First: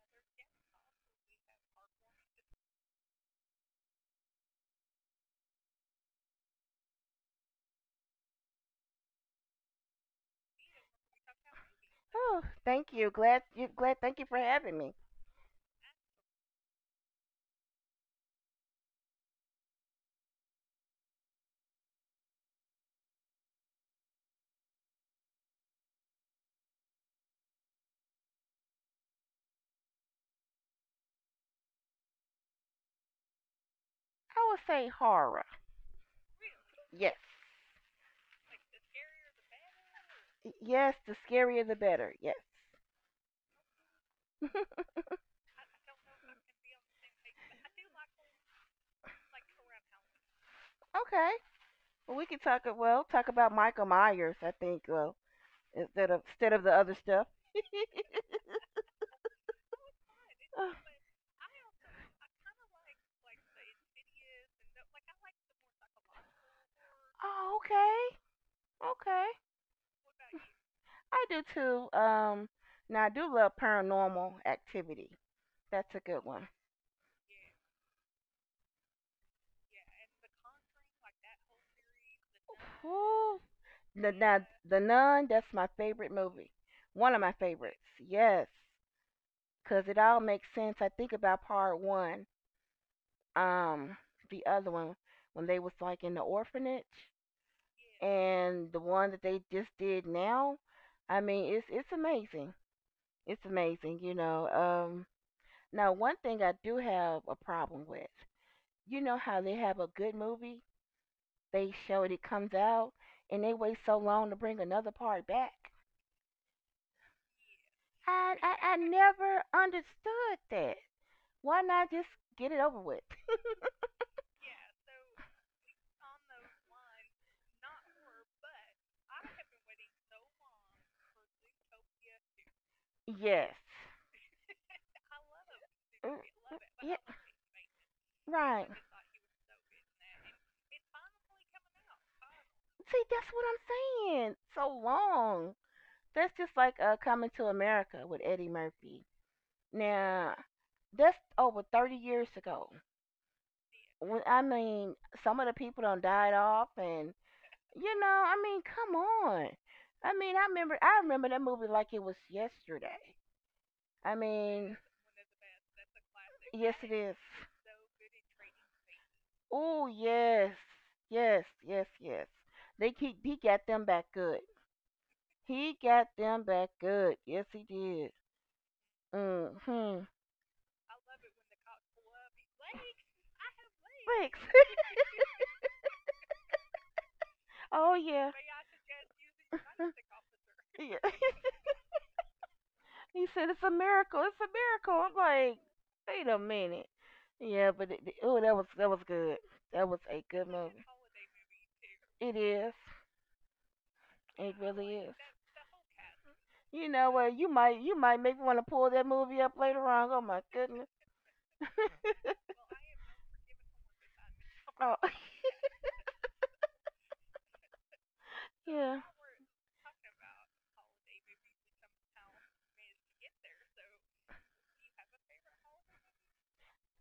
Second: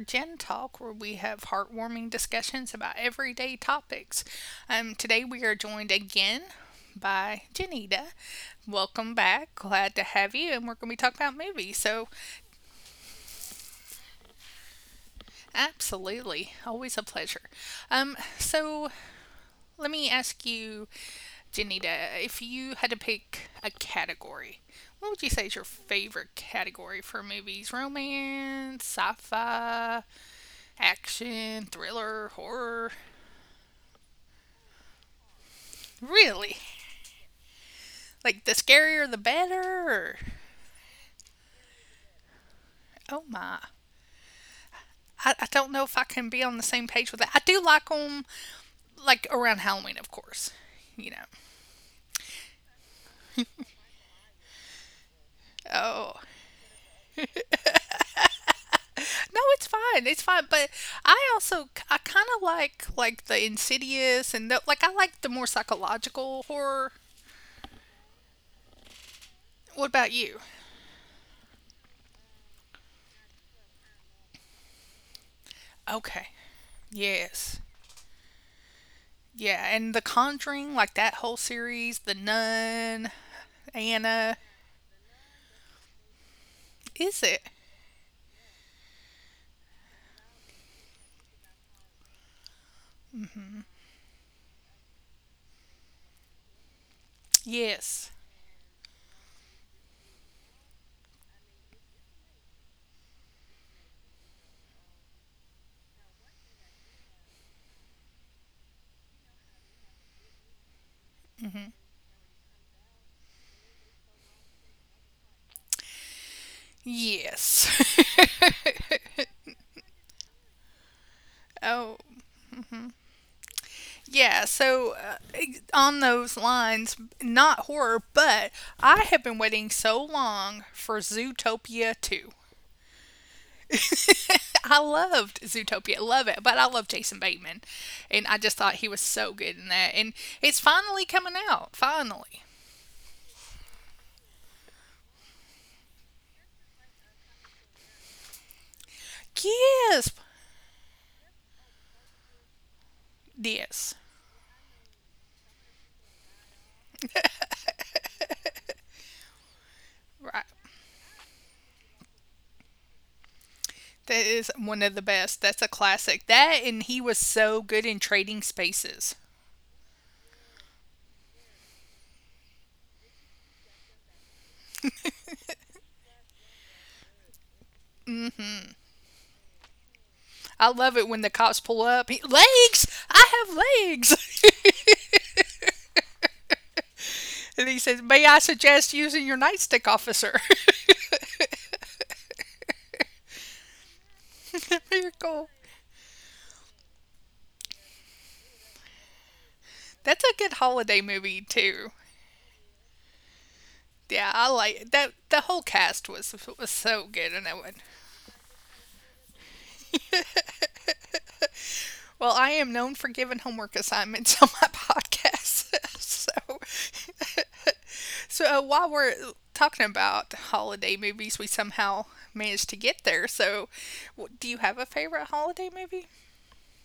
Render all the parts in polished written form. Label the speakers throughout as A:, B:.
A: Gen Talk where we have heartwarming discussions about everyday topics. Today we are joined again by Janita. Welcome back. Glad to have you, and we're going to be talking about movies. So,
B: Oh, thank you. Glad you glad thank you for having me.
A: absolutely, always a pleasure. So let me ask you, Janita, if you had to pick a category, what would you say is your favorite category for movies? Romance, sci-fi, action, thriller, horror.
B: I would say horror.
A: Really?
B: Yes.
A: Like the scarier the better? Or,
B: Yes, the scarier the better. Yes.
A: oh my. I don't know if I can be on the same page with that. I do like them, like around Halloween, of course. You
B: Okay.
A: know.
B: Well, talk about Michael Myers, I think, well, instead of
A: Oh
B: instead of the other stuff.
A: no, it's fine. It's fine.
B: Uh,
A: But I kind of like the Insidious and like I like the more psychological horror.
B: oh, okay. Okay.
A: What about you?
B: I do too. Now I do love paranormal activity. That's a good
A: Okay.
B: one.
A: Yes. Yeah, and The Conjuring, like that whole series, The Nun,
B: Ooh, The
A: Anna.
B: now the Nun, that's my favorite movie. One of
A: Is
B: my
A: it?
B: favorites. Yes. 'Cause it all makes sense. I think about part 1, um the other one when they was like in the orphanage
A: Yes.
B: and the one that they just did now. I mean, it's amazing. It's amazing. Now one thing I do have a problem with. You know how they have a good movie, they show it comes out and they wait so long to bring another part back.
A: Yes.
B: I, I I never understood that. Why not
A: Oh,
B: just get it over with?
A: yeah. So, on those lines, not horror, but I have been waiting so long for Zootopia 2.
B: Yes.
A: I loved
B: Mm,
A: Zootopia,
B: mm,
A: love it, but I
B: yeah,
A: love Jason Bateman. And I
B: right.
A: just thought he was so good in that. And it's finally coming out. Finally.
B: See, that's what I'm saying. So long. That's just like Coming to America with Eddie Murphy.
A: Yes.
B: Now, that's over 30 years ago.
A: Yes.
B: When I mean, some of the people done died off, and I mean, come on. I mean, I
A: Right.
B: remember, I remember that movie like it was yesterday. I
A: That is
B: mean,
A: one of the best. That's a classic. That
B: yes,
A: and
B: it
A: he
B: is.
A: was so good in Trading Spaces.
B: Oh, yes, yes, yes, yes. They keep He got them back good. He got them back good. Yes, he did. Mm-hmm.
A: I love it when the cops pull up. He, legs! I have legs!
B: Thanks.
A: And he
B: Oh
A: says,
B: yeah.
A: "May I suggest using your nightstick, officer?"
B: Yeah. He said it's a miracle. It's a miracle. I'm
A: Very cool.
B: like, wait a minute. Yeah, but oh, that was good. That was a
A: That's a
B: good
A: good
B: movie.
A: holiday movie, too.
B: It is.
A: Yeah, I
B: It
A: like
B: really
A: that.
B: is.
A: The whole cast was
B: You
A: so
B: know
A: good
B: what?
A: in
B: You
A: that one.
B: might you might make me want to pull that movie up later on. Oh my goodness.
A: Well, I am known for giving homework assignments on my
B: Oh
A: podcast. so, so, while
B: yeah,
A: we're talking about holiday movies, we somehow managed to get there. So, do you have a favorite holiday movie?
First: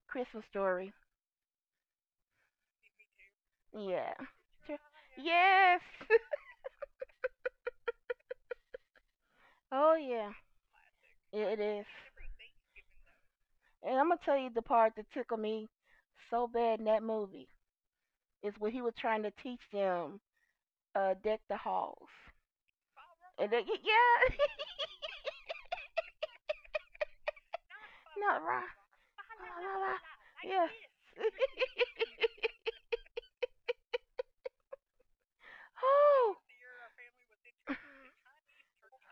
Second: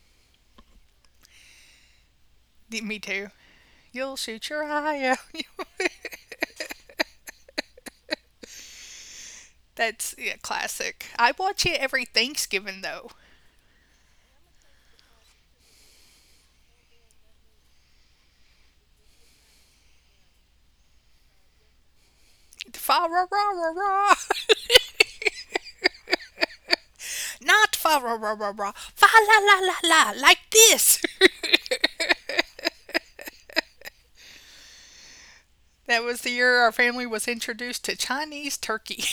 B: Christmas story.
A: Me too.
B: Yeah.
A: You'll shoot your
B: Sure.
A: eye out.
B: Yes. Oh
A: That's,
B: yeah,
A: yeah, classic. I
B: yeah, it
A: watch it
B: is.
A: every Thanksgiving though.
B: And I'm gonna tell you the part that tickled me so bad in that movie is when he was trying to teach them deck the halls.
A: Fa ra ra
B: And
A: ra
B: they,
A: ra.
B: yeah,
A: Not fa ra ra ra
B: not
A: ra.
B: right.
A: Fa la
B: Oh,
A: la la
B: la, la,
A: la.
B: la.
A: Like
B: Yeah.
A: this. That was the
B: Oh.
A: year our family was introduced to Chinese turkey.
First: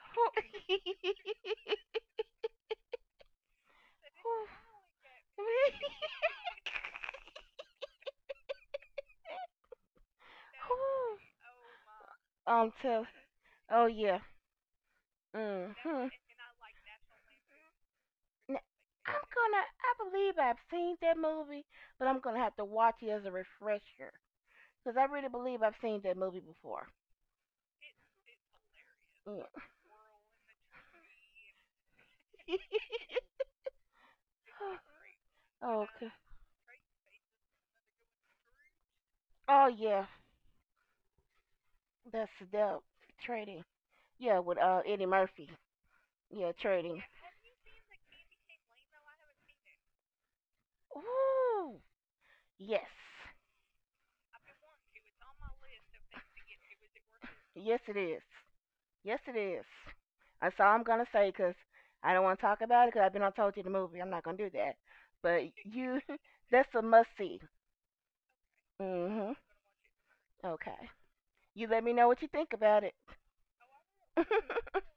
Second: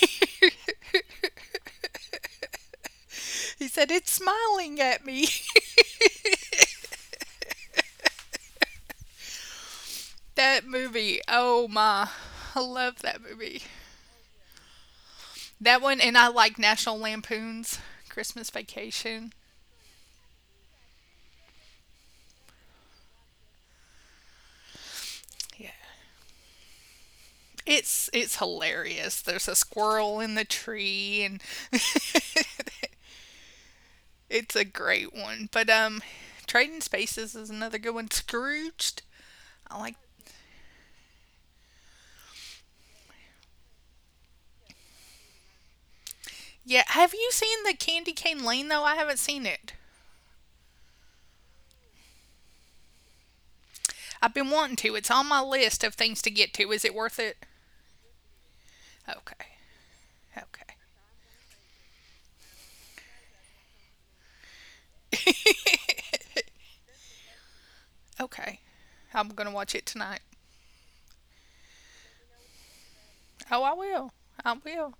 A: He said, "It's smiling at me."
B: Oh.
A: That
B: Ooh.
A: movie. Oh my. I
B: Um,
A: love
B: so,
A: that movie.
B: oh yeah.
A: That one.
B: Mm-hmm.
A: And I like National Lampoon's Christmas
B: N- I'm
A: Vacation.
B: gonna, I believe I've seen that movie, but I'm gonna have to watch it as a refresher. Because I really
A: Yeah.
B: believe I've seen that movie before.
A: It's hilarious. There's a
B: Mm.
A: squirrel in the tree and it's a great one. But
B: Okay.
A: Trading Spaces is another good one. Scrooged.
B: Oh
A: I like
B: yeah, that's the trading. Yeah, with Eddie Murphy. Yeah,
A: yeah,
B: trading.
A: have you seen the Candy Cane Lane though? I haven't seen it.
B: Ooh, yes,
A: I've been wanting to. It's on my list of things to get to. Is it worth it?
B: yes it is. Yes,
A: Okay.
B: it is.
A: Okay.
B: That's all I'm gonna say 'cause I don't want to talk about it 'cause I've been on told you the movie. I'm not gonna do that. But you, that's a must see.
A: Okay. I'm going
B: Mhm.
A: to watch it tonight.
B: Okay. You let me know what you think about it.
A: Oh, I will. I will.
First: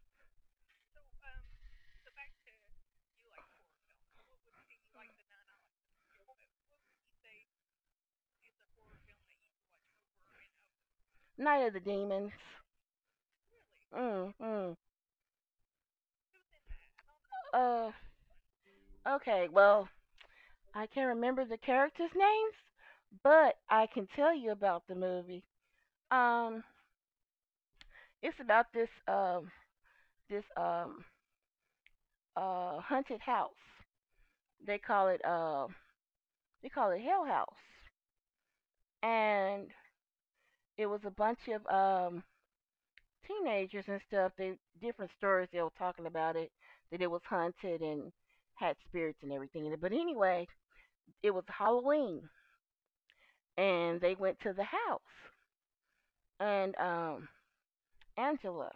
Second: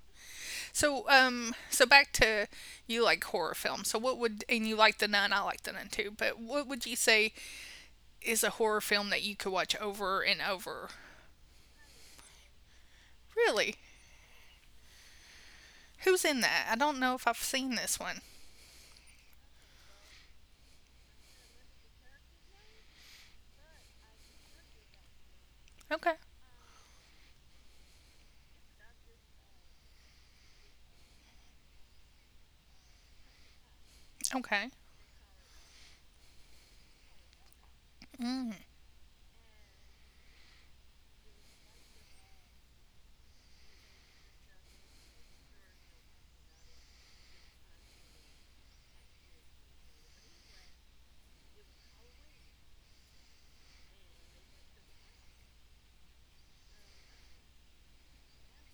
A: So, back to you like horror films. So, what would and you like The Nun? I like The Nun too. But what would you say is a horror film that you could watch over and over?
B: Night of the Demons.
A: Really?
B: Mm. Mm.
A: Who's in that? I don't know if I've seen
B: Uh.
A: this one.
B: Okay. Well, I can't remember the characters' names, but I can tell you about the movie.
A: Okay.
B: Um. It's about this this um haunted house.
A: Okay.
B: They call it uh they call it Hell House,
A: Mm.
B: and it was a bunch of um teenagers and stuff. They different stories they were talking about it that it was haunted and had spirits and everything in it. But anyway, it was Halloween, and they went to the house, and Angela,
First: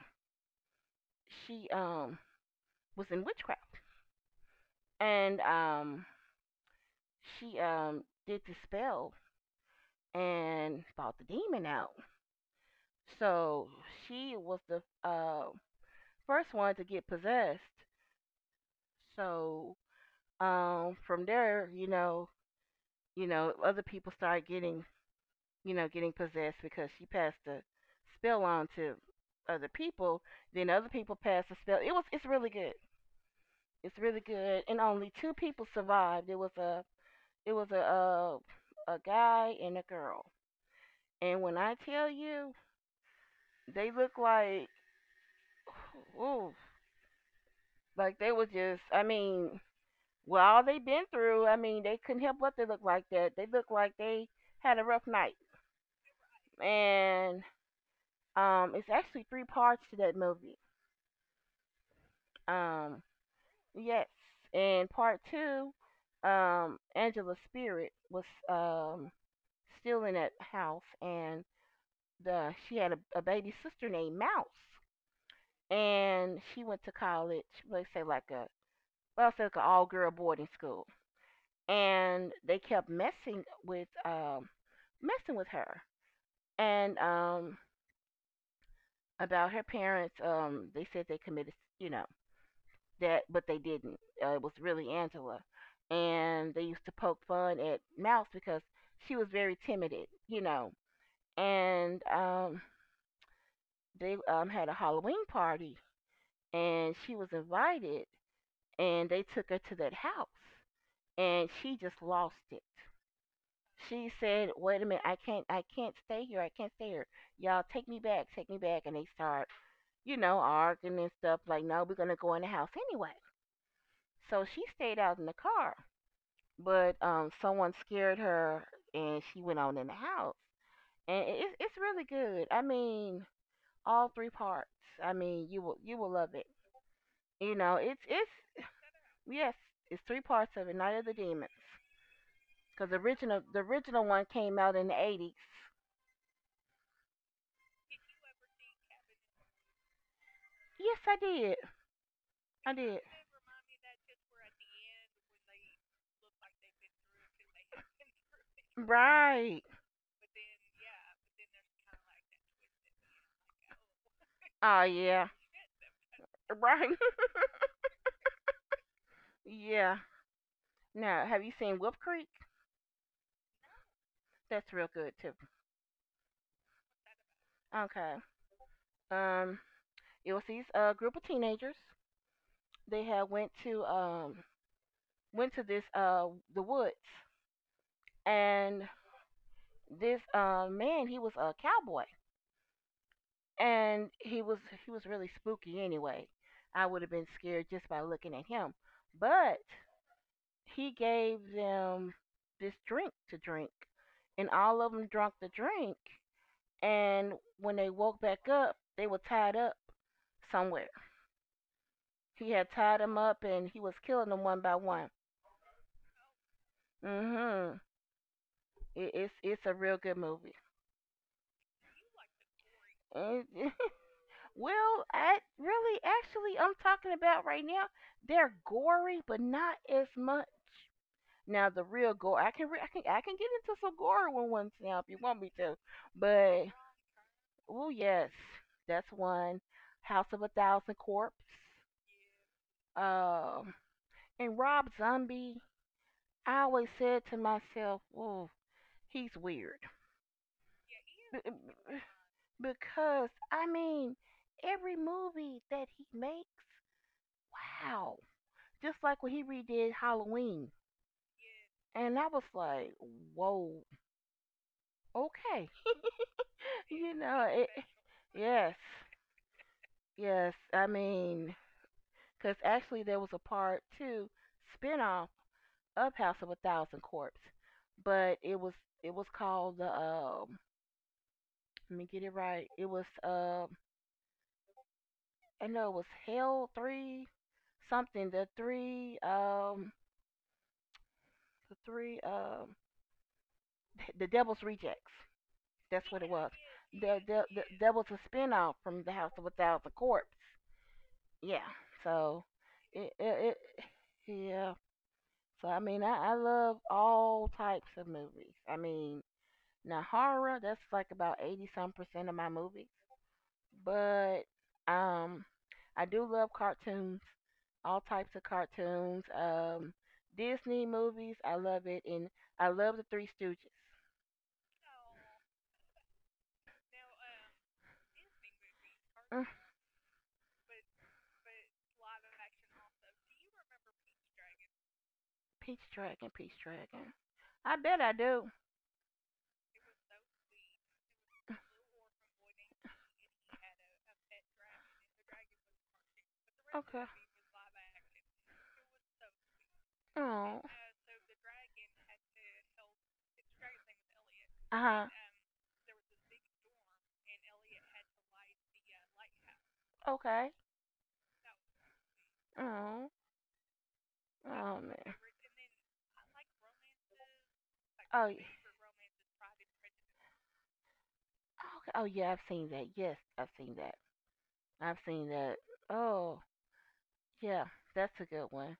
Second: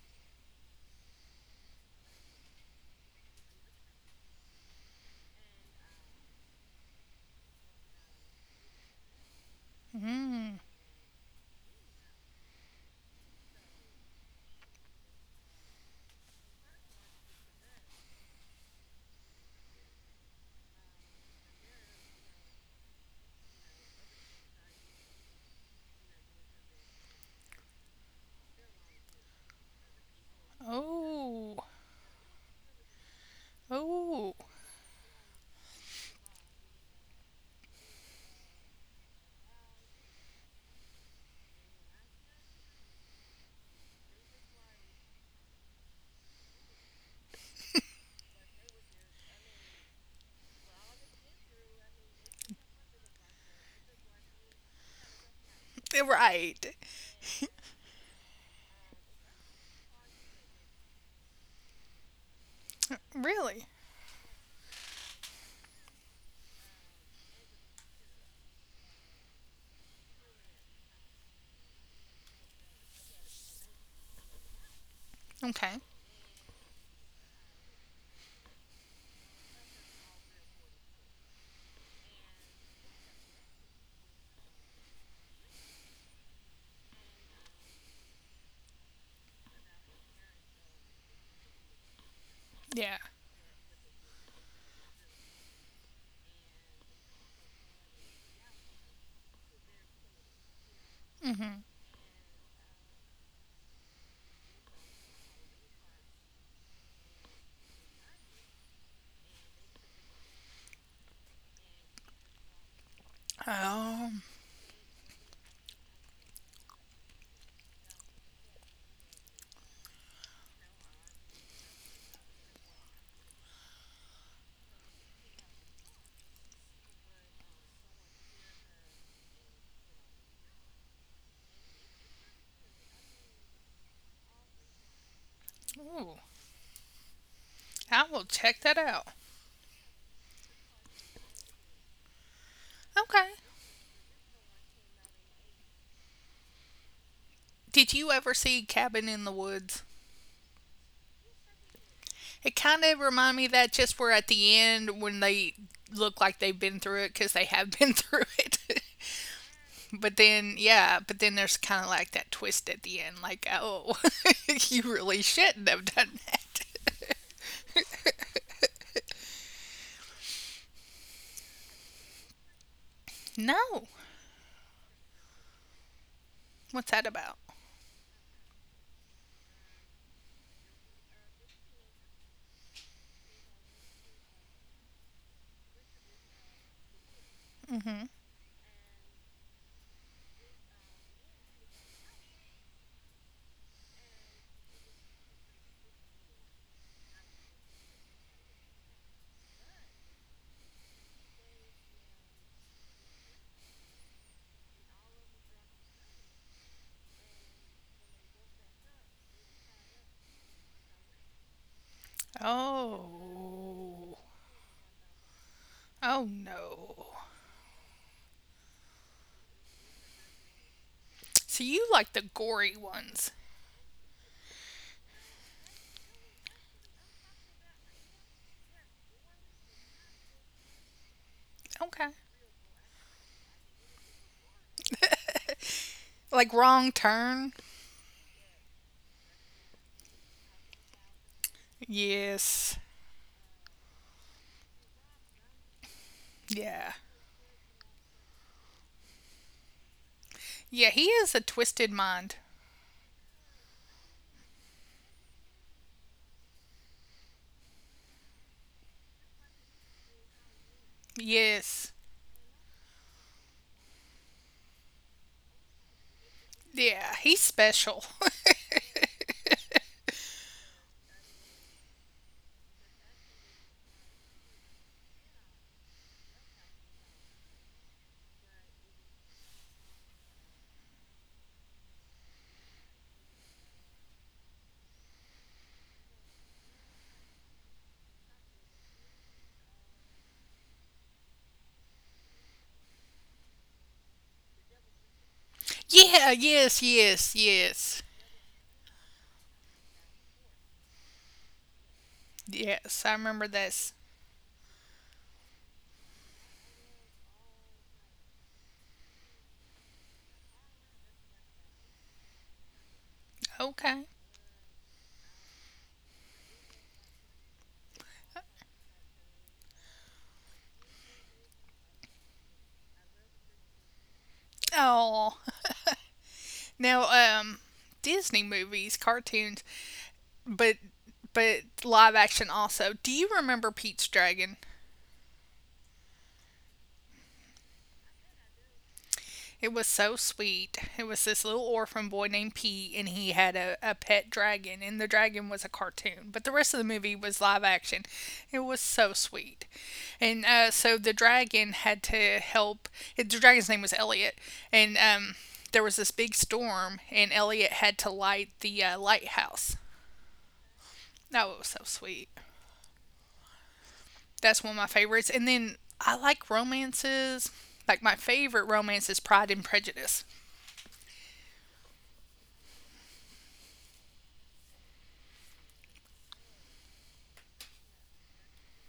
B: she was in witchcraft, and she did the spell
A: Mm.
B: and fought the demon out. So she was the uh, first one to get possessed. So from there, other people started getting you know getting possessed because she passed the spell on to other people, then other people passed
A: Oh.
B: the spell. It's really good, it's really
A: Oh.
B: good, and only two people survived. It was a guy and a girl. And when I tell you, they look like, ooh, like they were just, I mean, well, all they been through, I mean, they couldn't help but they look like that. They look like they had a rough night.
A: Right.
B: And it's actually three parts to that movie. Um,
A: Really?
B: yes, in part 2, Angela's spirit was um still in that house, and the she had a baby sister named Mouse,
A: Okay.
B: and she went to college. Let's say like a, well, say like an all girl boarding school, and they kept messing with her, and about her parents. They said they committed, you know,
A: Yeah.
B: that but they didn't. It was really Angela, and they used to poke fun at Mouse because she was very timid, you know.
A: Mm-hmm.
B: And they had a Halloween party, and she was invited, and they took her to that house, and she just lost it. She
A: Um.
B: said, "Wait a minute, I can't stay here. I can't stay here. Y'all take me back, take me back." And they start, arguing and stuff like, "No, we're gonna go in the house anyway." So she stayed out in the car, but someone scared her and she went on in the house. And it's really good. I mean, all three parts. I mean, you will
A: Ooh.
B: love it. You know,
A: I will
B: it's
A: check that out.
B: yes, it's three parts of it. Night of the Demons, because the
A: Okay.
B: original the original one came out in the 80s.
A: Did you ever see Cabin in the Woods?
B: Yes, I did.
A: It
B: I
A: kind
B: did.
A: of reminded me of that just where at the end when they look like they've been through it because they have been through it.
B: Right.
A: But then, yeah, but then there's kind of like that twist at the end, like, oh, you
B: Oh
A: really
B: yeah.
A: shouldn't have done that.
B: Right. Yeah. Now, have you seen Whoop Creek?
A: No.
B: That's real good too.
A: What's that about?
B: Okay. Um, It was these a group of teenagers. They had went to went to this the woods, and this man he was a cowboy, and he was really spooky anyway. I would have been scared just by looking at him. But he gave them this drink to drink, and all of them drunk the drink, and when they woke back up they were tied up somewhere. He had tied them up and he was
A: Oh.
B: killing them one by one.
A: Oh, no.
B: Mm. Mhm. It's a real good movie.
A: So you like the gory ones.
B: And well, I really actually I'm talking about right now. They're gory, but not as much. Now the
A: Okay.
B: real gore, I can re- I can get into some gore one once now, if you want me to.
A: Like
B: But
A: Wrong Turn?
B: oh yes, that's one. House of a Thousand Corpse.
A: Yes.
B: Um, and Rob Zombie. I
A: Yeah.
B: always said to myself, "Oh, he's weird."
A: Yeah, he is a
B: B-
A: twisted
B: b-
A: mind.
B: because I mean, every movie that he makes, wow. Just like when he redid Halloween,
A: Yes.
B: and I was like, whoa, okay,
A: Yeah,
B: you
A: he's
B: know it.
A: special.
B: Yes, yes. I mean, because actually there was a part two spinoff of House of a Thousand Corpses, but it was called the. Let me get it right. It was. I know it was Hell Three something. The three the Devil's Rejects. That's
A: Yeah,
B: what it was.
A: yes, yes,
B: The
A: yes.
B: that was a spinoff from the House of a Thousand Corpse. Yeah. So
A: Yes, I
B: it
A: remember
B: it,
A: this.
B: it yeah. So I mean I love all types of movies. I mean, now horror, that's like about 80 some percent of my movies.
A: Okay.
B: But um I do love cartoons, all types of cartoons. Disney movies, I love it, and I love the Three Stooges.
A: Oh. Now, um, Disney movies, cartoons, but but live action also. Do you remember Pete's Dragon?
B: Peach Dragon, Peach Dragon. I bet I do.
A: It was so sweet. It was this little orphan boy named Pete, and he had a pet dragon, and the dragon was a cartoon, but the rest of the
B: Okay.
A: movie was live action. It was so sweet. And
B: Oh.
A: so the dragon had to help. The dragon's name was Elliot,
B: Uh
A: and
B: huh.
A: there was this big storm, and Elliot had to light the lighthouse.
B: Okay.
A: Oh, it was so sweet.
B: Oh.
A: That's one of my
B: Oh man.
A: favorites. And then I like romances. Like my
B: Oh. Yeah.
A: favorite romance is Pride and Prejudice.
B: Okay. Oh yeah, I've seen that. Yes, I've seen that. I've seen that. Oh yeah, that's a good one.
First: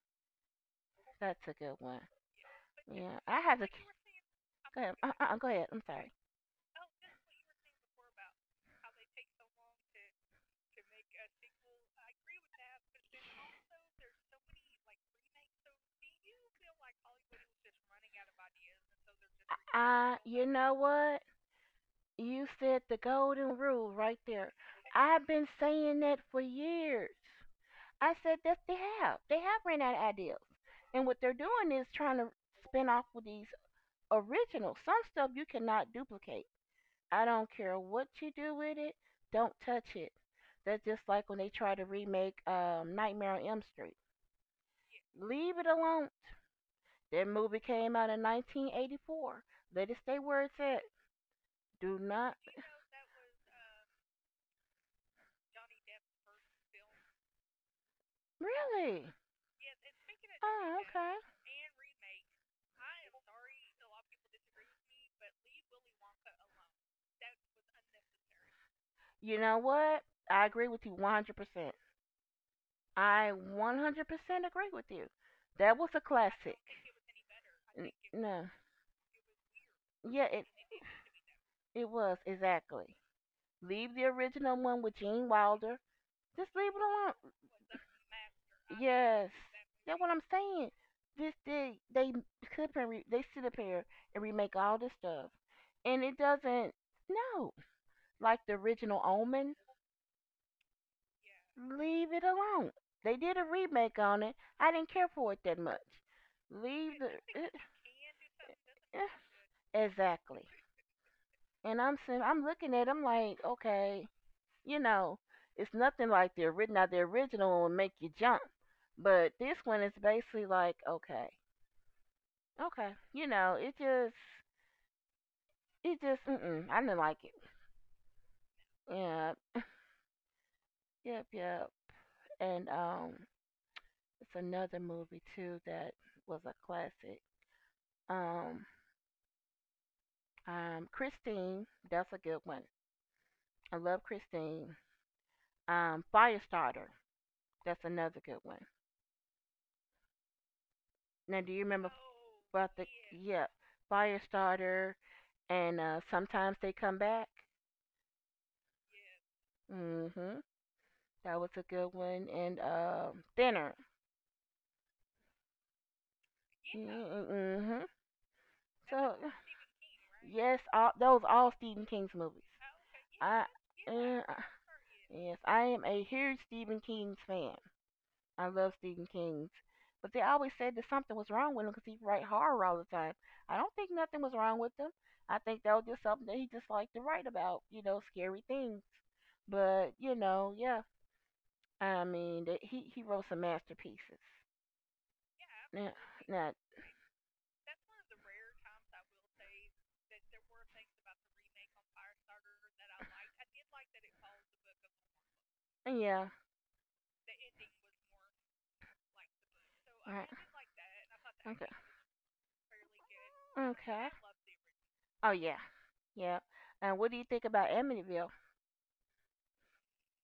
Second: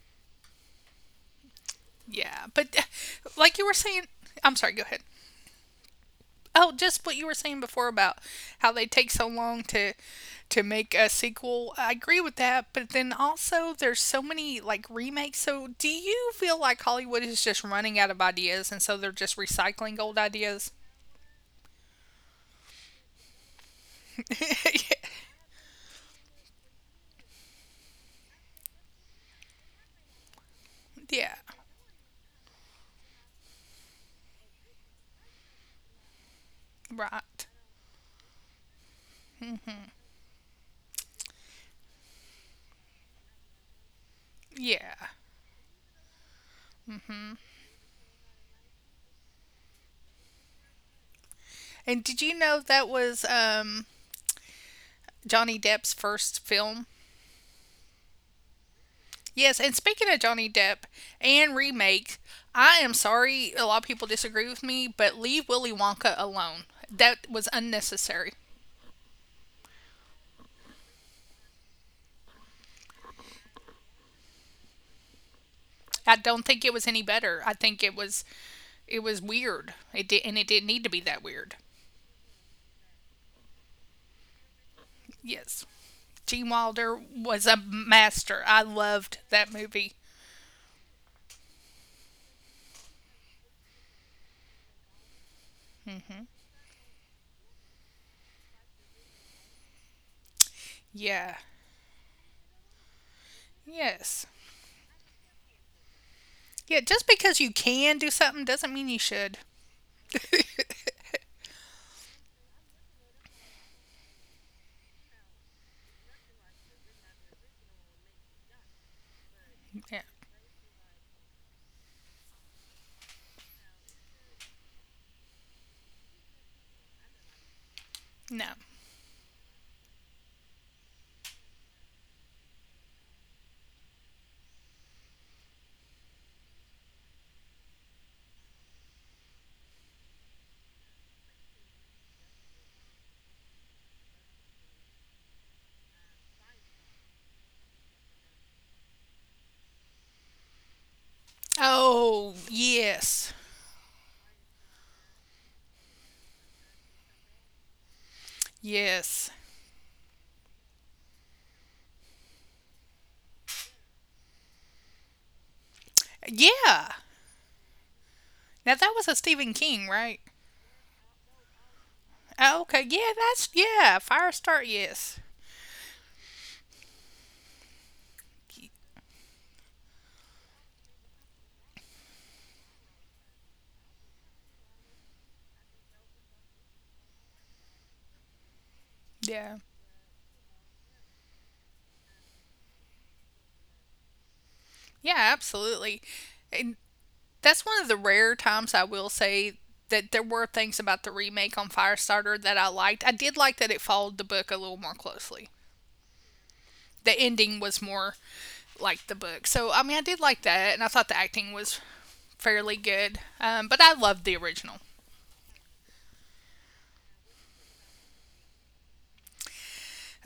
B: That's a good one.
A: Yeah, but
B: Yeah, I
A: like
B: have
A: you
B: to.
A: were saying, I'm sorry.
B: Go
A: Go
B: ahead.
A: ahead.
B: Go ahead. I'm sorry.
A: Oh, just what you were saying before about how they take so long to make a sequel. I agree with that, but then also there's so many like remakes. So do you feel like Hollywood is just running out of ideas and so they're just recycling old
B: You
A: ideas?
B: know what? You said the golden rule right there. I've been saying that for years. I said that they have. They have ran out of ideas. And what
A: Yeah.
B: they're doing is trying to spin off with these originals. Some stuff you cannot duplicate. I
A: Right.
B: don't care what you do with it, don't touch it. That's just like when they try to remake Nightmare on Elm Street.
A: Yeah.
B: Leave it alone. That movie came out in 1984. Let it stay where it's at. Do
A: And did you
B: not.
A: know that was Johnny Depp's first film?
B: Really?
A: Yes, and speaking of Johnny Depp
B: Oh, okay.
A: and remake, I am sorry a lot of people disagree with me, but leave Willy Wonka alone. That was unnecessary.
B: You know what? I agree with you 100%. I 100% agree with you. That was a
A: I don't
B: classic.
A: think it was any better. I think it was
B: No.
A: it was weird. It did
B: Yeah,
A: and it
B: it
A: didn't need to be that weird.
B: it was, exactly. Leave the original one with Gene
A: Yes.
B: Wilder.
A: Gene
B: Just leave
A: Wilder
B: it
A: was a master. I
B: alone.
A: loved
B: Yes,
A: that movie.
B: that's what I'm saying. This they sit up and re, they sit up here and remake all this stuff, and it doesn't. No, like the original Omen.
A: Yeah.
B: Leave it alone. They did a remake
A: Yes.
B: on it. I didn't care for it that much.
A: Yeah,
B: Leave
A: just
B: the
A: because you
B: eh,
A: can do something doesn't mean you
B: eh,
A: should.
B: exactly. And I'm sitting, I'm looking at it, I'm like, okay, you know, it's nothing like the original. Now the original one will make you jump, but this one is
A: Yeah.
B: basically like, okay, okay, it just, mm-mm, I didn't like it.
A: No.
B: Yeah, yep, yep. And it's another movie too that was a classic. Um, Christine, that's a good one. I love Christine. Firestarter, that's another good one. Now, do you remember?
A: Oh,
B: Oh, about the,
A: yes.
B: yeah, Firestarter and sometimes they come back?
A: Yes.
B: Mm-hmm. That was a good one. And Thinner. Yeah.
A: Yeah.
B: Mm-hmm.
A: Now that was
B: So
A: a Stephen King, right?
B: yes, all, those all Stephen King's movies.
A: Oh, okay. Yeah,
B: I
A: that's yeah.
B: uh, I-
A: Firestarter. Yes.
B: yes, I am a huge Stephen King's fan. I love Stephen King's. But they always said that something was wrong with him because he write horror all the time. I don't think nothing was wrong with him. I think that was just something that he just liked to write about, you know, scary things.
A: Yeah.
B: But you know, yeah, I mean, that he wrote some masterpieces.
A: Yeah.
B: Not,
A: Absolutely.
B: not
A: And that's one of the rare times I will say that there were things about the remake on Firestarter that I liked. I did like that it followed the book a little more closely.
B: yeah.
A: The ending was more like the book. So I mean, I
B: All
A: did
B: right.
A: like that, and I thought the acting
B: Okay,
A: was fairly good. But I
B: okay.
A: loved the original.
B: Oh yeah, yeah. And what do you think about Amityville?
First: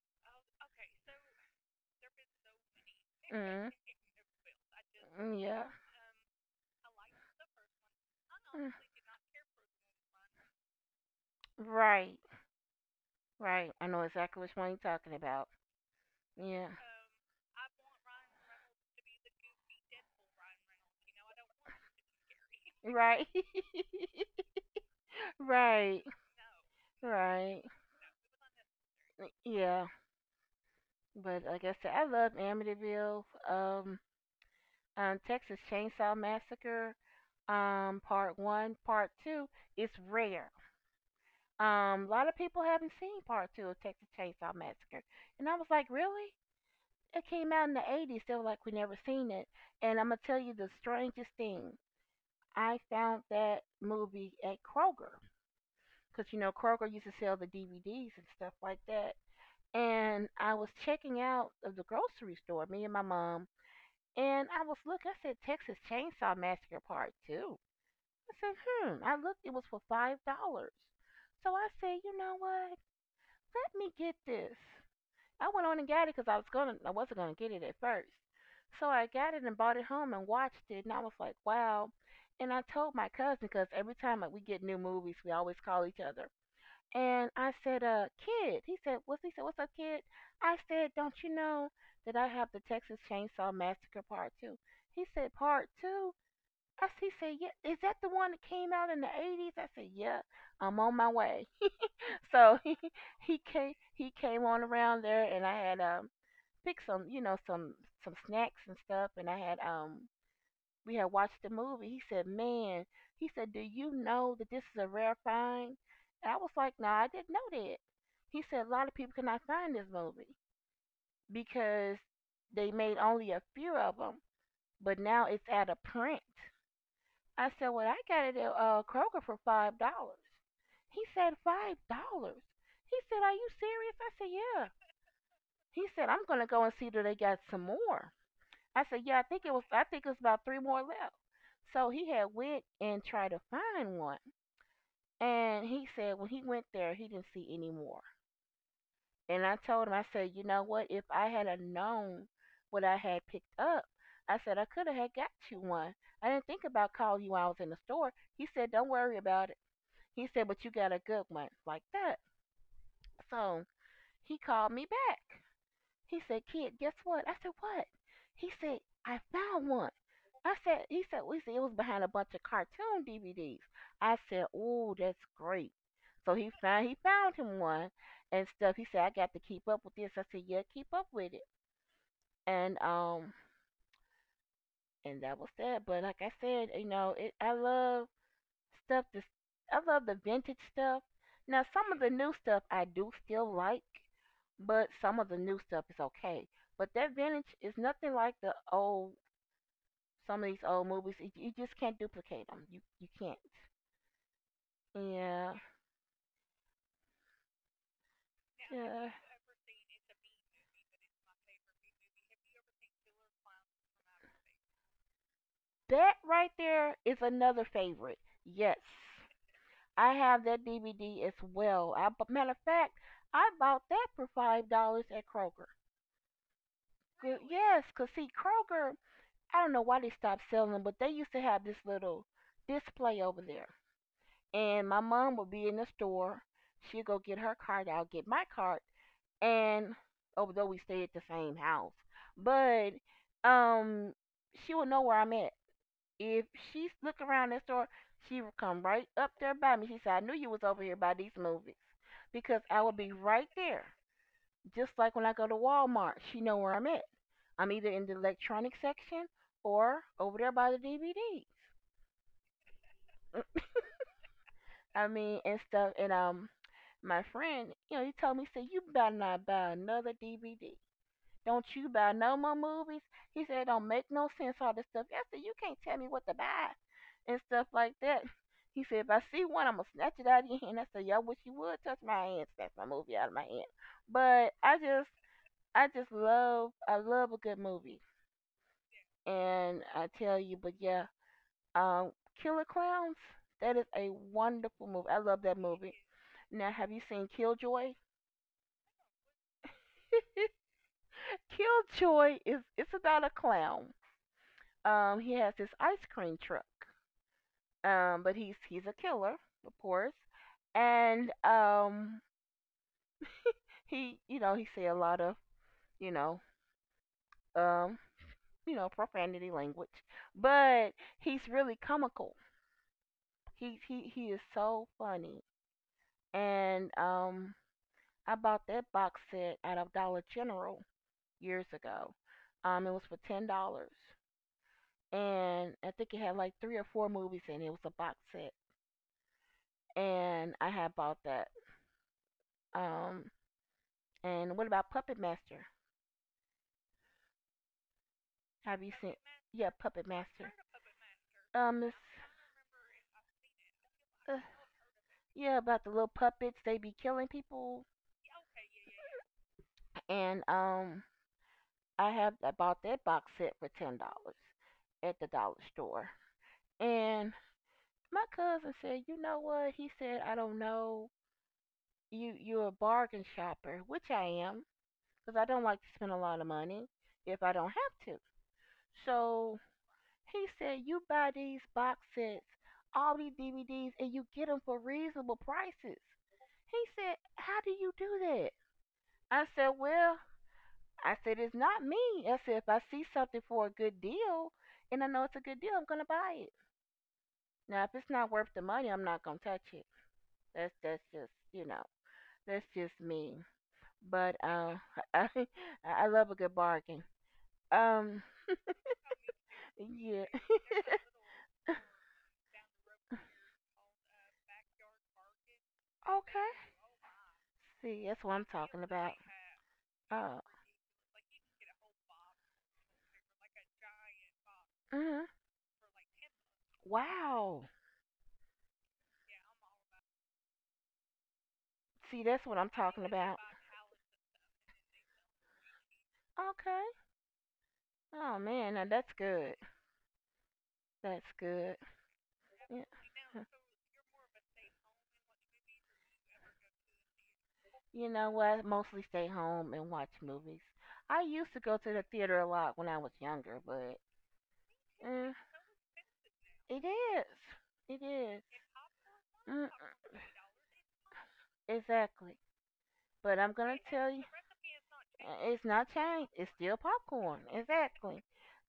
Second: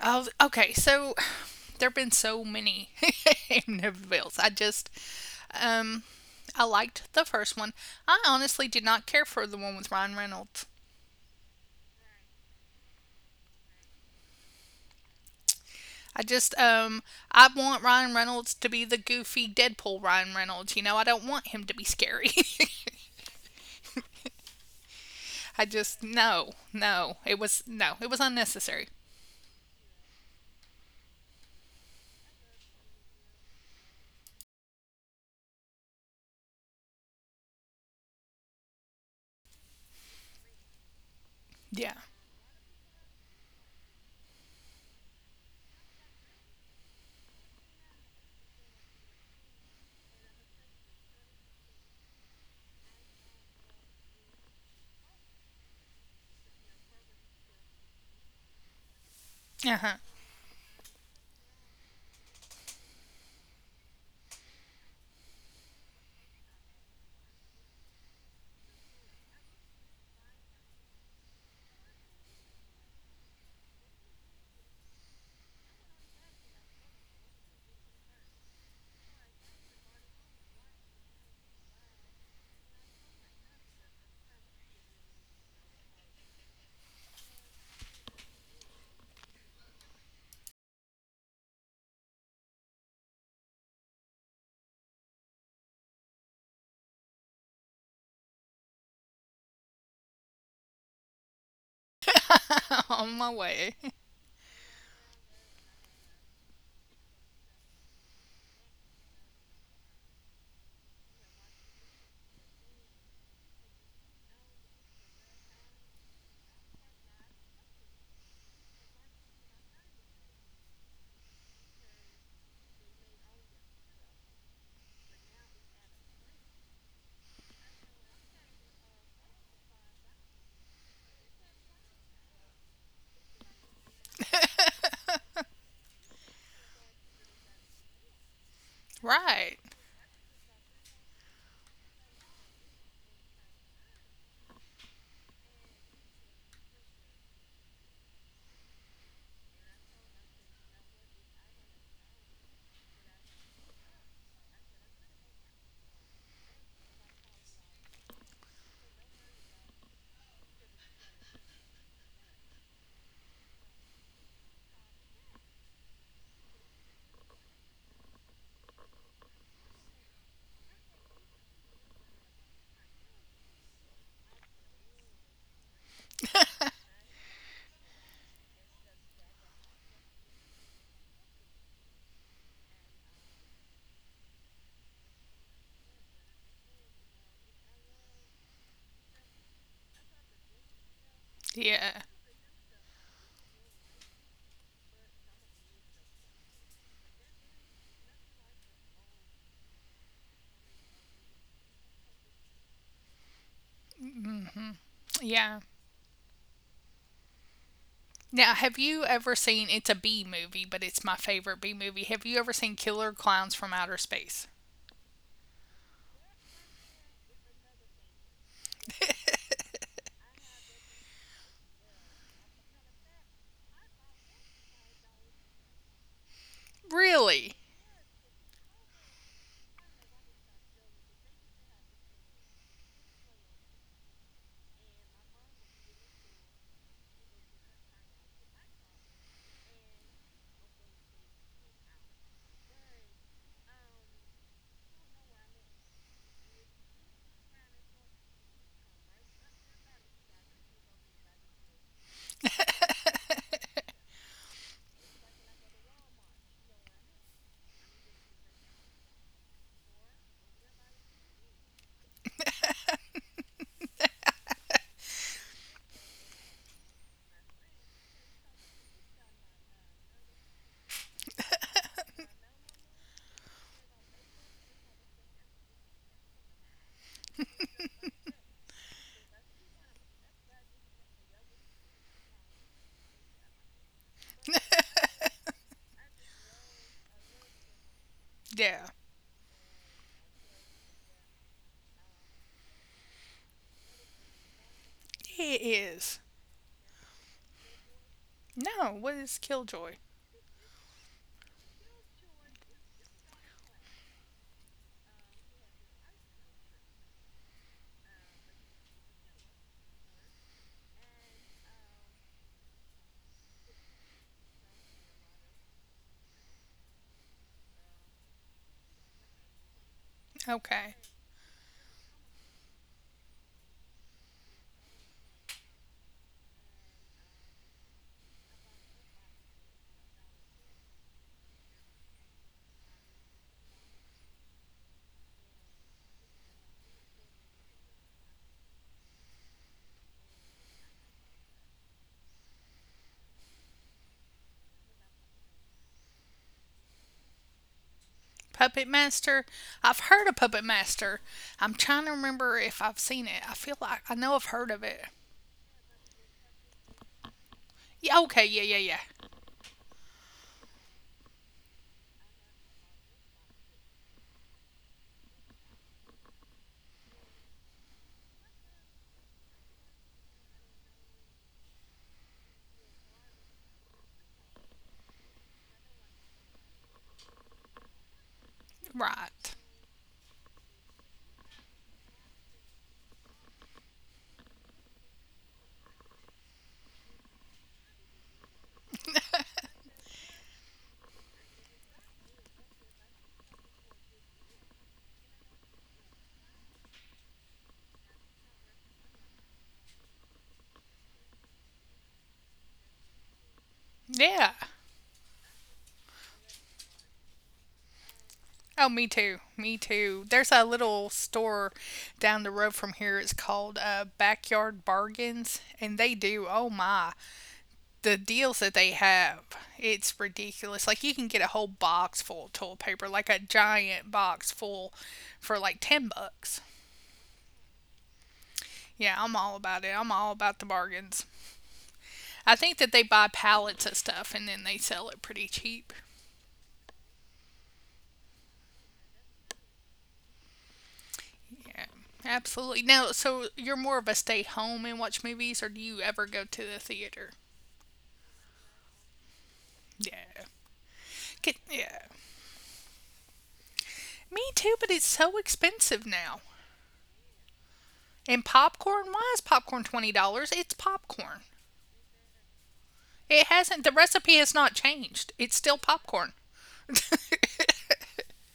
A: Oh, okay. So there have been so many
B: Mm,
A: Amityville's.
B: mm, yeah.
A: Um, I liked the first one. I honestly did not care for the one with Ryan Reynolds.
B: Right, right. I know exactly which one you're talking about.
A: I just,
B: Yeah.
A: um, I want Ryan Reynolds to be the goofy Deadpool Ryan Reynolds. You know, I don't want him to be scary.
B: Right,
A: I just,
B: right,
A: no, no. It was,
B: right.
A: no, it was unnecessary.
B: Yeah, but like I said, I love Amityville. Um, Texas Chainsaw Massacre, part one, part two. It's rare.
A: Yeah.
B: A lot of people haven't seen part two of Texas Chainsaw Massacre, and I was like, really? It came out in the '80s. They were like, we never seen it. And I'm gonna tell you the strangest thing. I found that movie at Kroger because you know Kroger used to sell the DVDs and stuff like that.
A: Uh
B: And I was checking out of the grocery store, me and my mom, and I was looking. I said Texas Chainsaw Massacre Part Two. I said, hmm. I looked. It was for $5. So I said, you know what? Let me get this. I went on and got it because I wasn't gonna get it at first. So I got it and brought it home and watched it, and I was like, wow. And I told my cousin because every time like, we get new movies, we always call each other. And I said, Kid." He said, "What's?" He said, "What's up, kid?" I said, "Don't you know that I have the Texas Chainsaw Massacre Part 2? He said, "Part 2? He said, "Yeah, is that the one that came out in the '80s?" I said, "Yeah, I'm on my way." So he
A: huh. On my
B: he came
A: way.
B: he came on around there, and I had pick some, you know, some snacks and stuff, and I had we had watched the movie. He said, "Man," he said, "Do you know that this is a rare find?" And I was like, "No, nah, I didn't know that." He said, "A lot of people cannot find this movie because they made only a few of them, but now it's out of print." I said, "Well, I got it at Kroger for $5." He said, $5. He said, are you serious? I said, yeah. He said, I'm gonna go and see do they got some more. I said, yeah, I think it
A: Right.
B: was. I think it's about three more left. So he had went and tried to find one, and he said when he went there, he didn't see any more. And I told him, I said, you know what? If I had a known what I had picked up, I said I could have had got you one. I didn't think about calling you while I was in the store. He said, don't worry about it. He said, but you got a good one like that. So he called me back. He said, kid, guess what? I said, what? He said, I found one. I said, he said, we see it was behind a bunch of cartoon DVDs. I said, oh, that's great. So he found him one and stuff. He said, I got to keep up with this. I said, yeah, keep up with it. And um, and that was that. But like I said, you know, it I love stuff. This I love the vintage stuff. Now some of
A: Yeah.
B: the new stuff I do still like, but some of the new stuff is okay. But that vintage is nothing like the old. Some of these old movies, you just can't duplicate them. You can't. Yeah.
A: Yeah. Now, have you
B: Yeah.
A: ever seen it's a B movie, but it's my favorite B movie. Have you ever seen Killer Clowns from Outer Space?
B: That right there is another favorite. Yes. I have that DVD as well. I, but matter of fact, I bought that for $5 at Kroger. Good,
A: Really?
B: yes, cause see Kroger, I don't know why they stopped selling them, but they used to have this little display over there, and my mom would be in the store. She'd go get her card. I'll get my card, and although we stay at the same house, but um, she would know where I'm at. If she look around that store, she would come right up there by me. She said, "I knew you was over here by these movies," because I would be right there. Just like when I go to Walmart, she know where I'm at. I'm either in the electronic section or over there by the DVDs. I mean, and stuff. And my friend, you know, he told me, he said, "You better not buy another DVD." Don't you buy no more movies. He said, it don't make no sense, all this stuff. I said, you can't tell me what to buy and stuff like that. He said, if I see one, I'm going to snatch it out of your hand. I said, yeah, I wish you would touch my hand, snatch my movie out of my hand. But I love a good movie.
A: Yeah.
B: And I tell you, but yeah, um, Killer Clowns, that is a wonderful movie. I love that
A: It
B: movie.
A: is.
B: Now, have you seen Killjoy?
A: No, what is Killjoy?
B: Killjoy is, it's about a clown. He has this ice cream truck. But he's a killer, of course, and he you know he say a lot of, you know, um you know, profanity language, but
A: Okay.
B: he's really comical. He is so funny, and I bought that box set out of Dollar General years ago. It was for $10, and I think it had like three or four movies in it. It was a box set, and I had bought that. Um, and what about Puppet Master? Have you
A: Puppet
B: seen?
A: Master.
B: Yeah, Puppet
A: I've heard of
B: Master.
A: Puppet Master.
B: Um,
A: I'm
B: it's,
A: trying to remember if I've seen it. I feel like I
B: uh,
A: know I've heard of it.
B: yeah, about the little puppets. They be killing people,
A: Yeah, okay, yeah, yeah, yeah.
B: and I bought that box set for $10 at the dollar store. And my cousin said, "You know what?" He said, "I don't know. You're a bargain shopper, which I am, because I don't like to spend a lot of money if I don't have to." So
A: Right.
B: he said, "You buy these box sets, all these DVDs, and you get them for reasonable prices." He said, how do you do that? I said, well, I said, it's not me. I said, if I see something for a good deal and I know it's a good deal, I'm going to buy it. Now, if it's not worth the money, I'm not going to touch it. That's just, you know, that's just me. But
A: Yeah.
B: I, I love a good bargain. Um,
A: Oh, me too. Me
B: yeah.
A: too. There's a little store down the road from here. It's called Backyard Bargains, and they
B: Okay.
A: do, oh my,
B: See, that's
A: the
B: what I'm
A: deals
B: talking
A: that they
B: about.
A: have. It's
B: Oh,
A: ridiculous. Like, you can get a whole box full of toilet paper, like a giant box full
B: hmm,
A: for like 10 bucks.
B: wow.
A: Yeah, I'm all about it. I'm all about the bargains.
B: See, that's what
A: I
B: I'm
A: think that
B: talking
A: they buy
B: about.
A: pallets of stuff and then they sell it pretty cheap.
B: Okay. Oh man, now that's good. That's good.
A: Yeah,
B: Y-
A: absolutely. Now, so you're more of a stay home and watch movies, or do you ever go to the theater?
B: You know what? Mostly stay home and watch
A: Yeah.
B: movies. I used
A: Get,
B: to go to
A: yeah.
B: the theater a lot when I was younger, but
A: Me too, but it's
B: eh,
A: so expensive now.
B: it is. It is.
A: And popcorn, why is
B: Mm,
A: popcorn $20? It's popcorn.
B: exactly. But I'm
A: It
B: gonna
A: hasn't, the
B: tell you,
A: recipe has not changed.
B: it's
A: It's
B: not
A: still
B: changed.
A: popcorn.
B: It's still popcorn. Exactly.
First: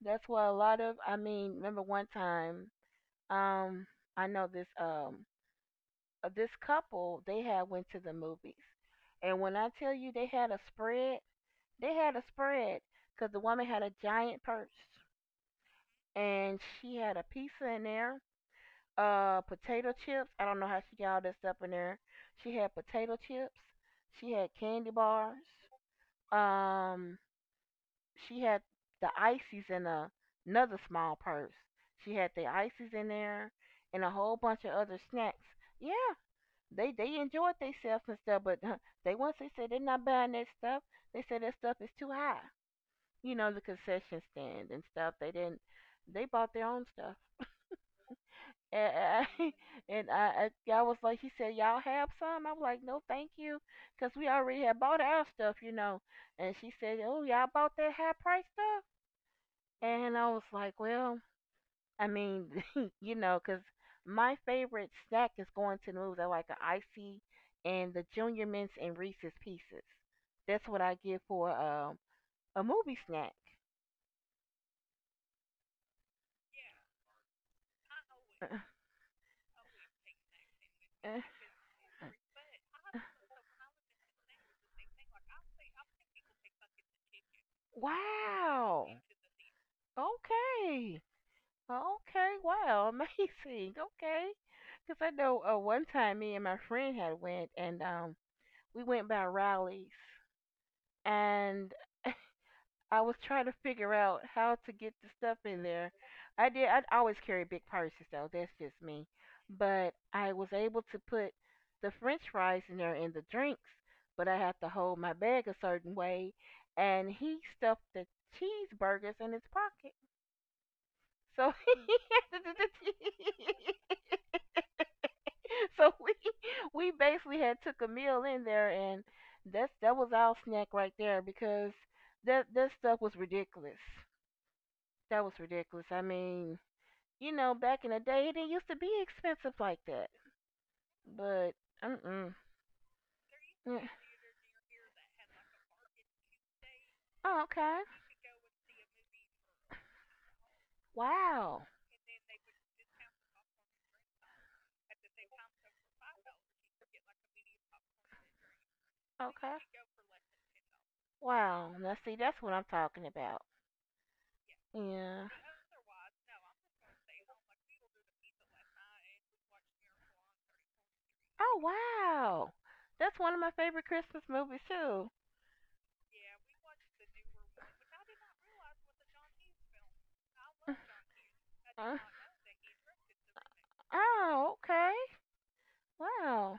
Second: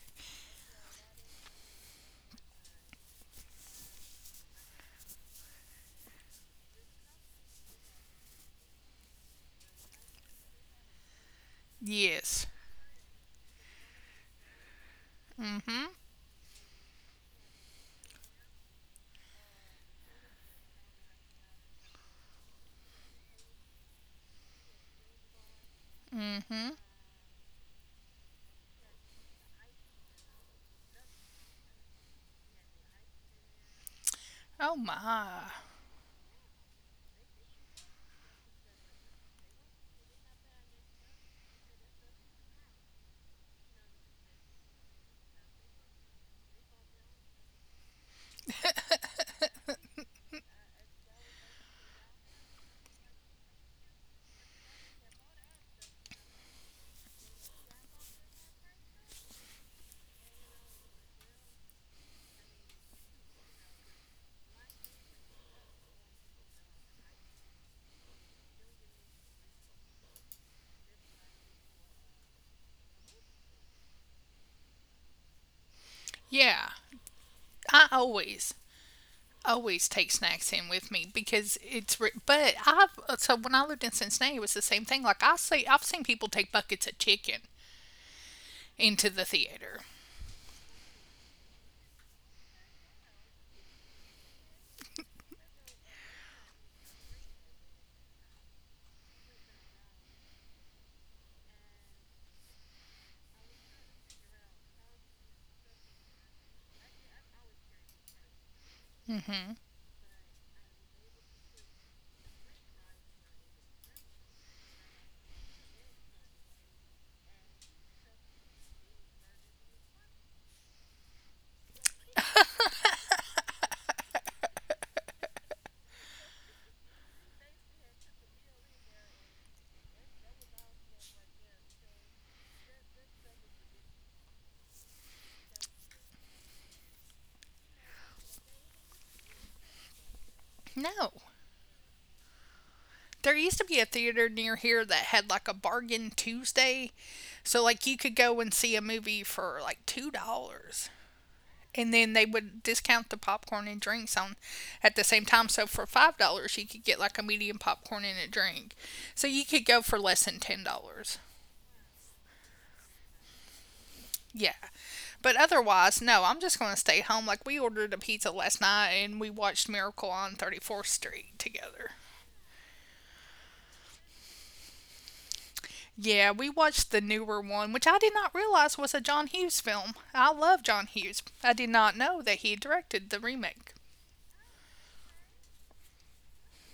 B: That's why a lot of I mean, remember one time, um, I know this this couple they had went to the movies, and when I tell you they had a spread. They had a
A: Yes.
B: spread because the woman had a giant purse and she had a pizza in there, potato chips. I don't know how she got all this stuff in there. She had potato chips. She had candy bars.
A: Mm-hmm.
B: Um, she had the ices in a, another small purse. She had the ices in there and a whole bunch of
A: Oh
B: other snacks.
A: my.
B: Yeah, they enjoyed themselves and stuff, but huh, they once they said they're not buying that stuff. They said that stuff is too high. You know, the concession stand and stuff. They didn't. They bought their own stuff. And I, I was like, he said, y'all have some? I was like, no, thank you, cause we already had bought our stuff, you know. And she said, oh, y'all bought that high price stuff? And I was like, well, I mean, you know, cause my favorite snack is going to the movies. I like an icy and the Junior Mints and Reese's Pieces. That's what I get for a movie snack.
A: Yeah. I always, always take snacks in with me
B: Uh,
A: because it's, re- but I've, so when I lived in Cincinnati, it was the same thing. Like I've seen people take buckets of chicken
B: wow.
A: into the theater.
B: Okay. Okay. Wow. Amazing. Okay. Because I know one time me and my friend had went and we went by Rowley's and I was trying to figure out how to get the stuff in there. I did. I always carry big purses though. That's just me.
A: Mm-hmm.
B: But I was able to put the French fries in there and the drinks. But I had to hold my bag a certain way, and he stuffed the cheeseburgers in his pocket. So so we basically had took a meal in there, and that was our snack right there because that stuff was ridiculous. That was ridiculous. I mean, back in the day it didn't used to be expensive like that.
A: No.
B: But mm mm.
A: There used to be a theater near here that had like a bargain Tuesday.
B: Oh,
A: So like
B: okay.
A: you could go and see a movie for like $2.
B: Wow.
A: And then they would discount the popcorn and drinks on at the same time. So for $5 you could get like a medium popcorn and a drink. So you could
B: Okay.
A: go for less than $10.
B: Wow. Now see that's what I'm talking about.
A: Yeah. But
B: Yeah.
A: otherwise, no, I'm just gonna stay home. Like we ordered a pizza last night and we watched Miracle on 34th Street
B: Oh
A: together.
B: wow, that's one of my favorite Christmas movies too.
A: Yeah, we watched the newer one, which I did not realize was a John Hughes film. I love John Hughes. I did not
B: Uh,
A: know that he directed the remake.
B: oh okay, wow,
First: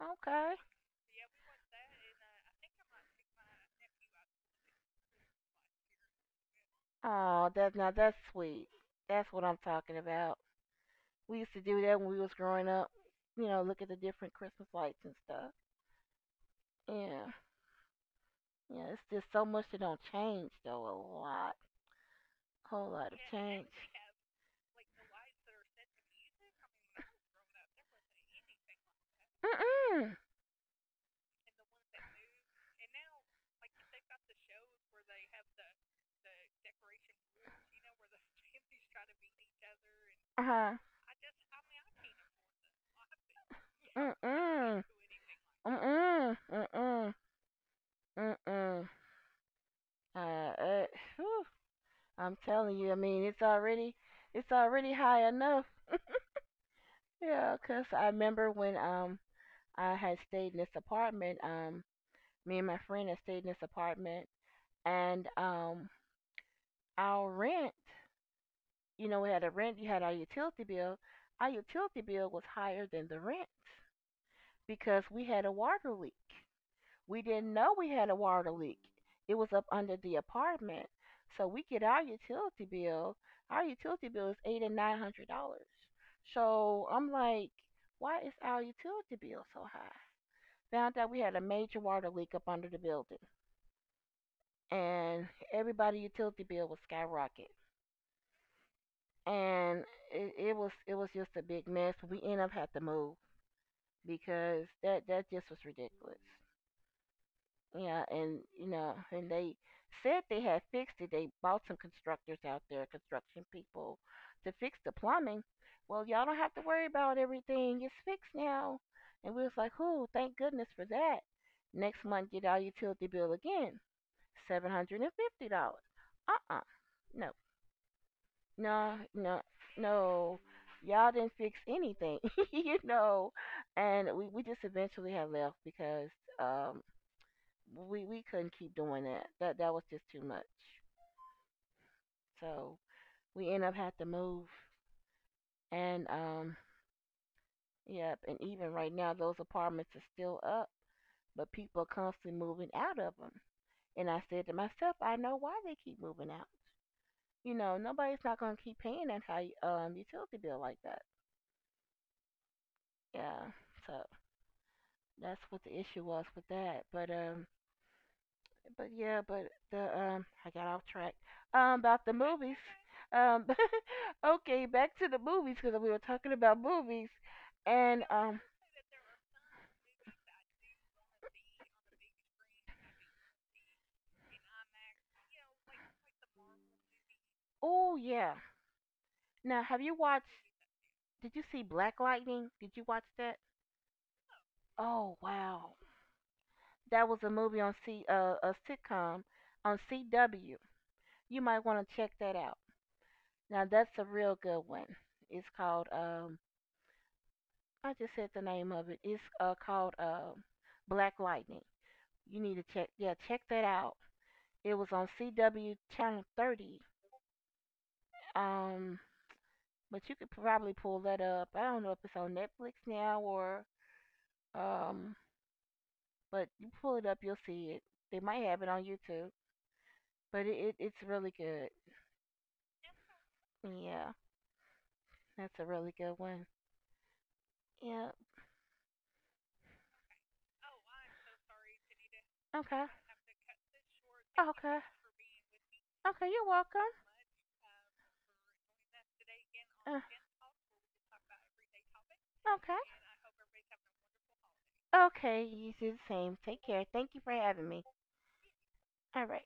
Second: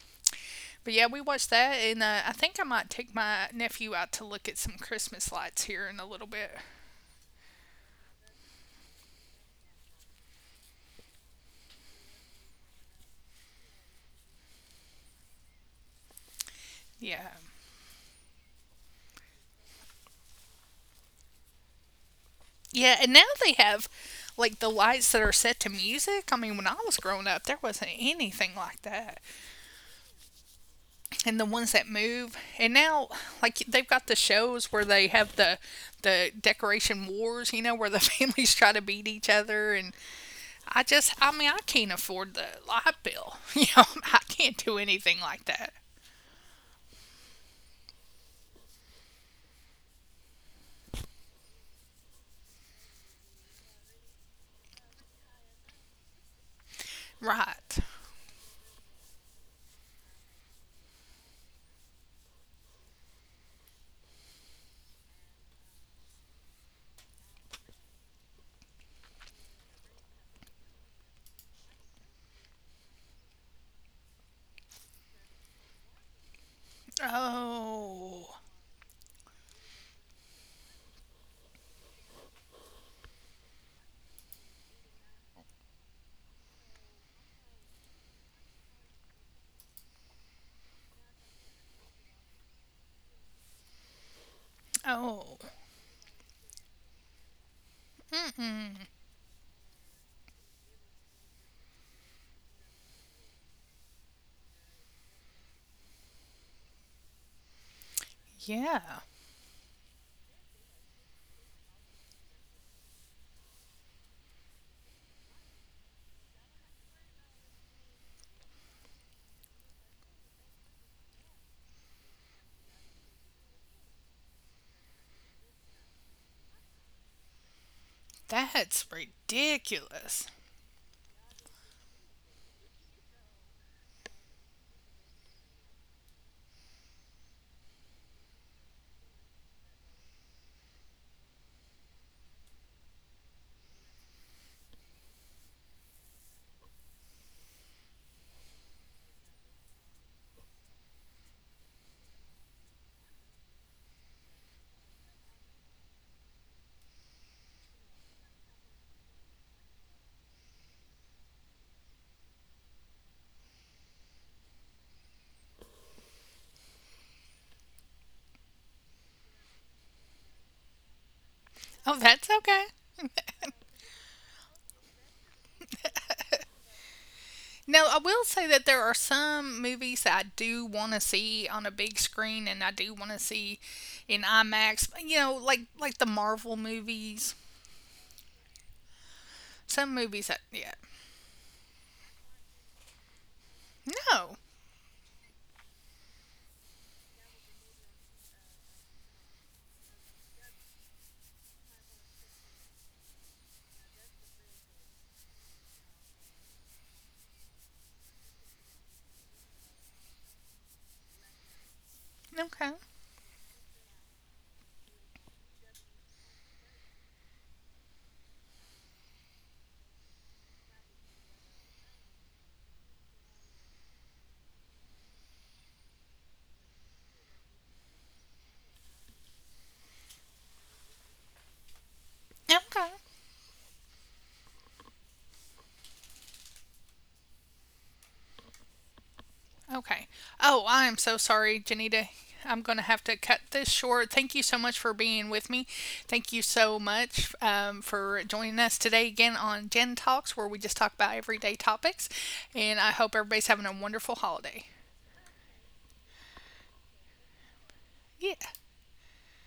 B: okay.
A: But yeah, we watched that, and I think I might take my nephew out to look at some Christmas lights here in a little bit.
B: Oh, that's now that's sweet. That's what I'm talking about. We used to do that when we was growing up. You know, look at the different Christmas lights and stuff. Yeah,
A: Yeah.
B: yeah. It's just so much that don't change though. A lot, whole
A: Yeah,
B: lot of
A: and now
B: change.
A: they have like the lights that are set to music. I mean, when I was growing up, there wasn't anything like that.
B: Mm mm.
A: And the ones that move, and now like they've got the shows where they have the decoration wars, you know, where the families try to beat each other, and
B: Uh huh.
A: I mean, I can't afford the light bill. You know,
B: Mm
A: I can't do
B: mm.
A: anything like that.
B: Mm mm. Mm mm. Mm mm. Uh. eh, whew. I'm telling you, I mean, it's already high enough. Yeah,
A: Right.
B: 'cause I remember when I had stayed in this apartment, me and my friend had stayed in this apartment and our rent, you know, we had a rent, you had our utility bill. Our utility bill was higher than the rent because we had a water leak. We didn't know we had a
A: Oh.
B: water leak. It was up under the apartment. So we get our utility bill. Our utility bill is eight and nine hundred dollars. So I'm like, why is our utility bill so high? Found out we had a major water leak up under the building, and
A: Oh
B: everybody utility bill was skyrocket. And it was just a big mess. We end up had to move because that just was ridiculous. Yeah, and you know,
A: yeah,
B: and they said they had fixed it. They bought some constructors out there, construction people, to fix the plumbing. Well, y'all don't have to worry about everything. It's fixed now. And we was like, "Ooh, thank goodness for that." Next month, get our utility bill again, $750. Uh-uh, no,
A: that's
B: no, no,
A: ridiculous.
B: no. Y'all didn't fix anything, you know. And we just eventually had left because um we couldn't keep doing that. That was just too much. So we end up had to move. And yep. And even right now, those apartments are still up, but people are constantly moving out of them. And I said to myself, I know why they keep moving out. You know, nobody's not gonna keep paying that high utility bill like that. Yeah. So that's what the issue was with that. But yeah, but the I got off track.
A: Oh,
B: About the
A: that's
B: movies.
A: okay.
B: Um, Okay, back to the movies because we were talking about movies.
A: Now, I
B: And
A: will say that there are some movies that I do want to see on a big screen and I do want to see in IMAX, you know, like the Marvel movies.
B: oh yeah. Now, have
A: Some
B: you watched?
A: movies that, yeah.
B: Did you see Black Lightning? Did you watch that?
A: No.
B: Oh wow, that was a movie on C a sitcom on CW. You might want to check that out. Now that's a real good one. It's called I just said the name of it. It's called Black Lightning. You need to
A: Okay.
B: check that out. It was on CW channel 30. Um, but you could probably pull that up. I don't know if it's on Netflix now or um, but you pull it up, you'll see it. They might have it on YouTube, but it's really good.
A: Okay.
B: Yeah, that's a really good one. Yeah.
A: Okay. Oh, I am so sorry, Janita. I'm going to
B: Okay.
A: have to cut this short. Thank you so much
B: Okay.
A: for being with me.
B: Okay.
A: Thank you
B: You're
A: so
B: welcome.
A: much for joining us today again on Jen
B: Uh,
A: Talks, where we just talk about everyday topics.
B: okay.
A: And I hope everybody's having a wonderful holiday.
B: Okay. You do the same. Take care. Thank you for having me.
A: Yeah.
B: All right.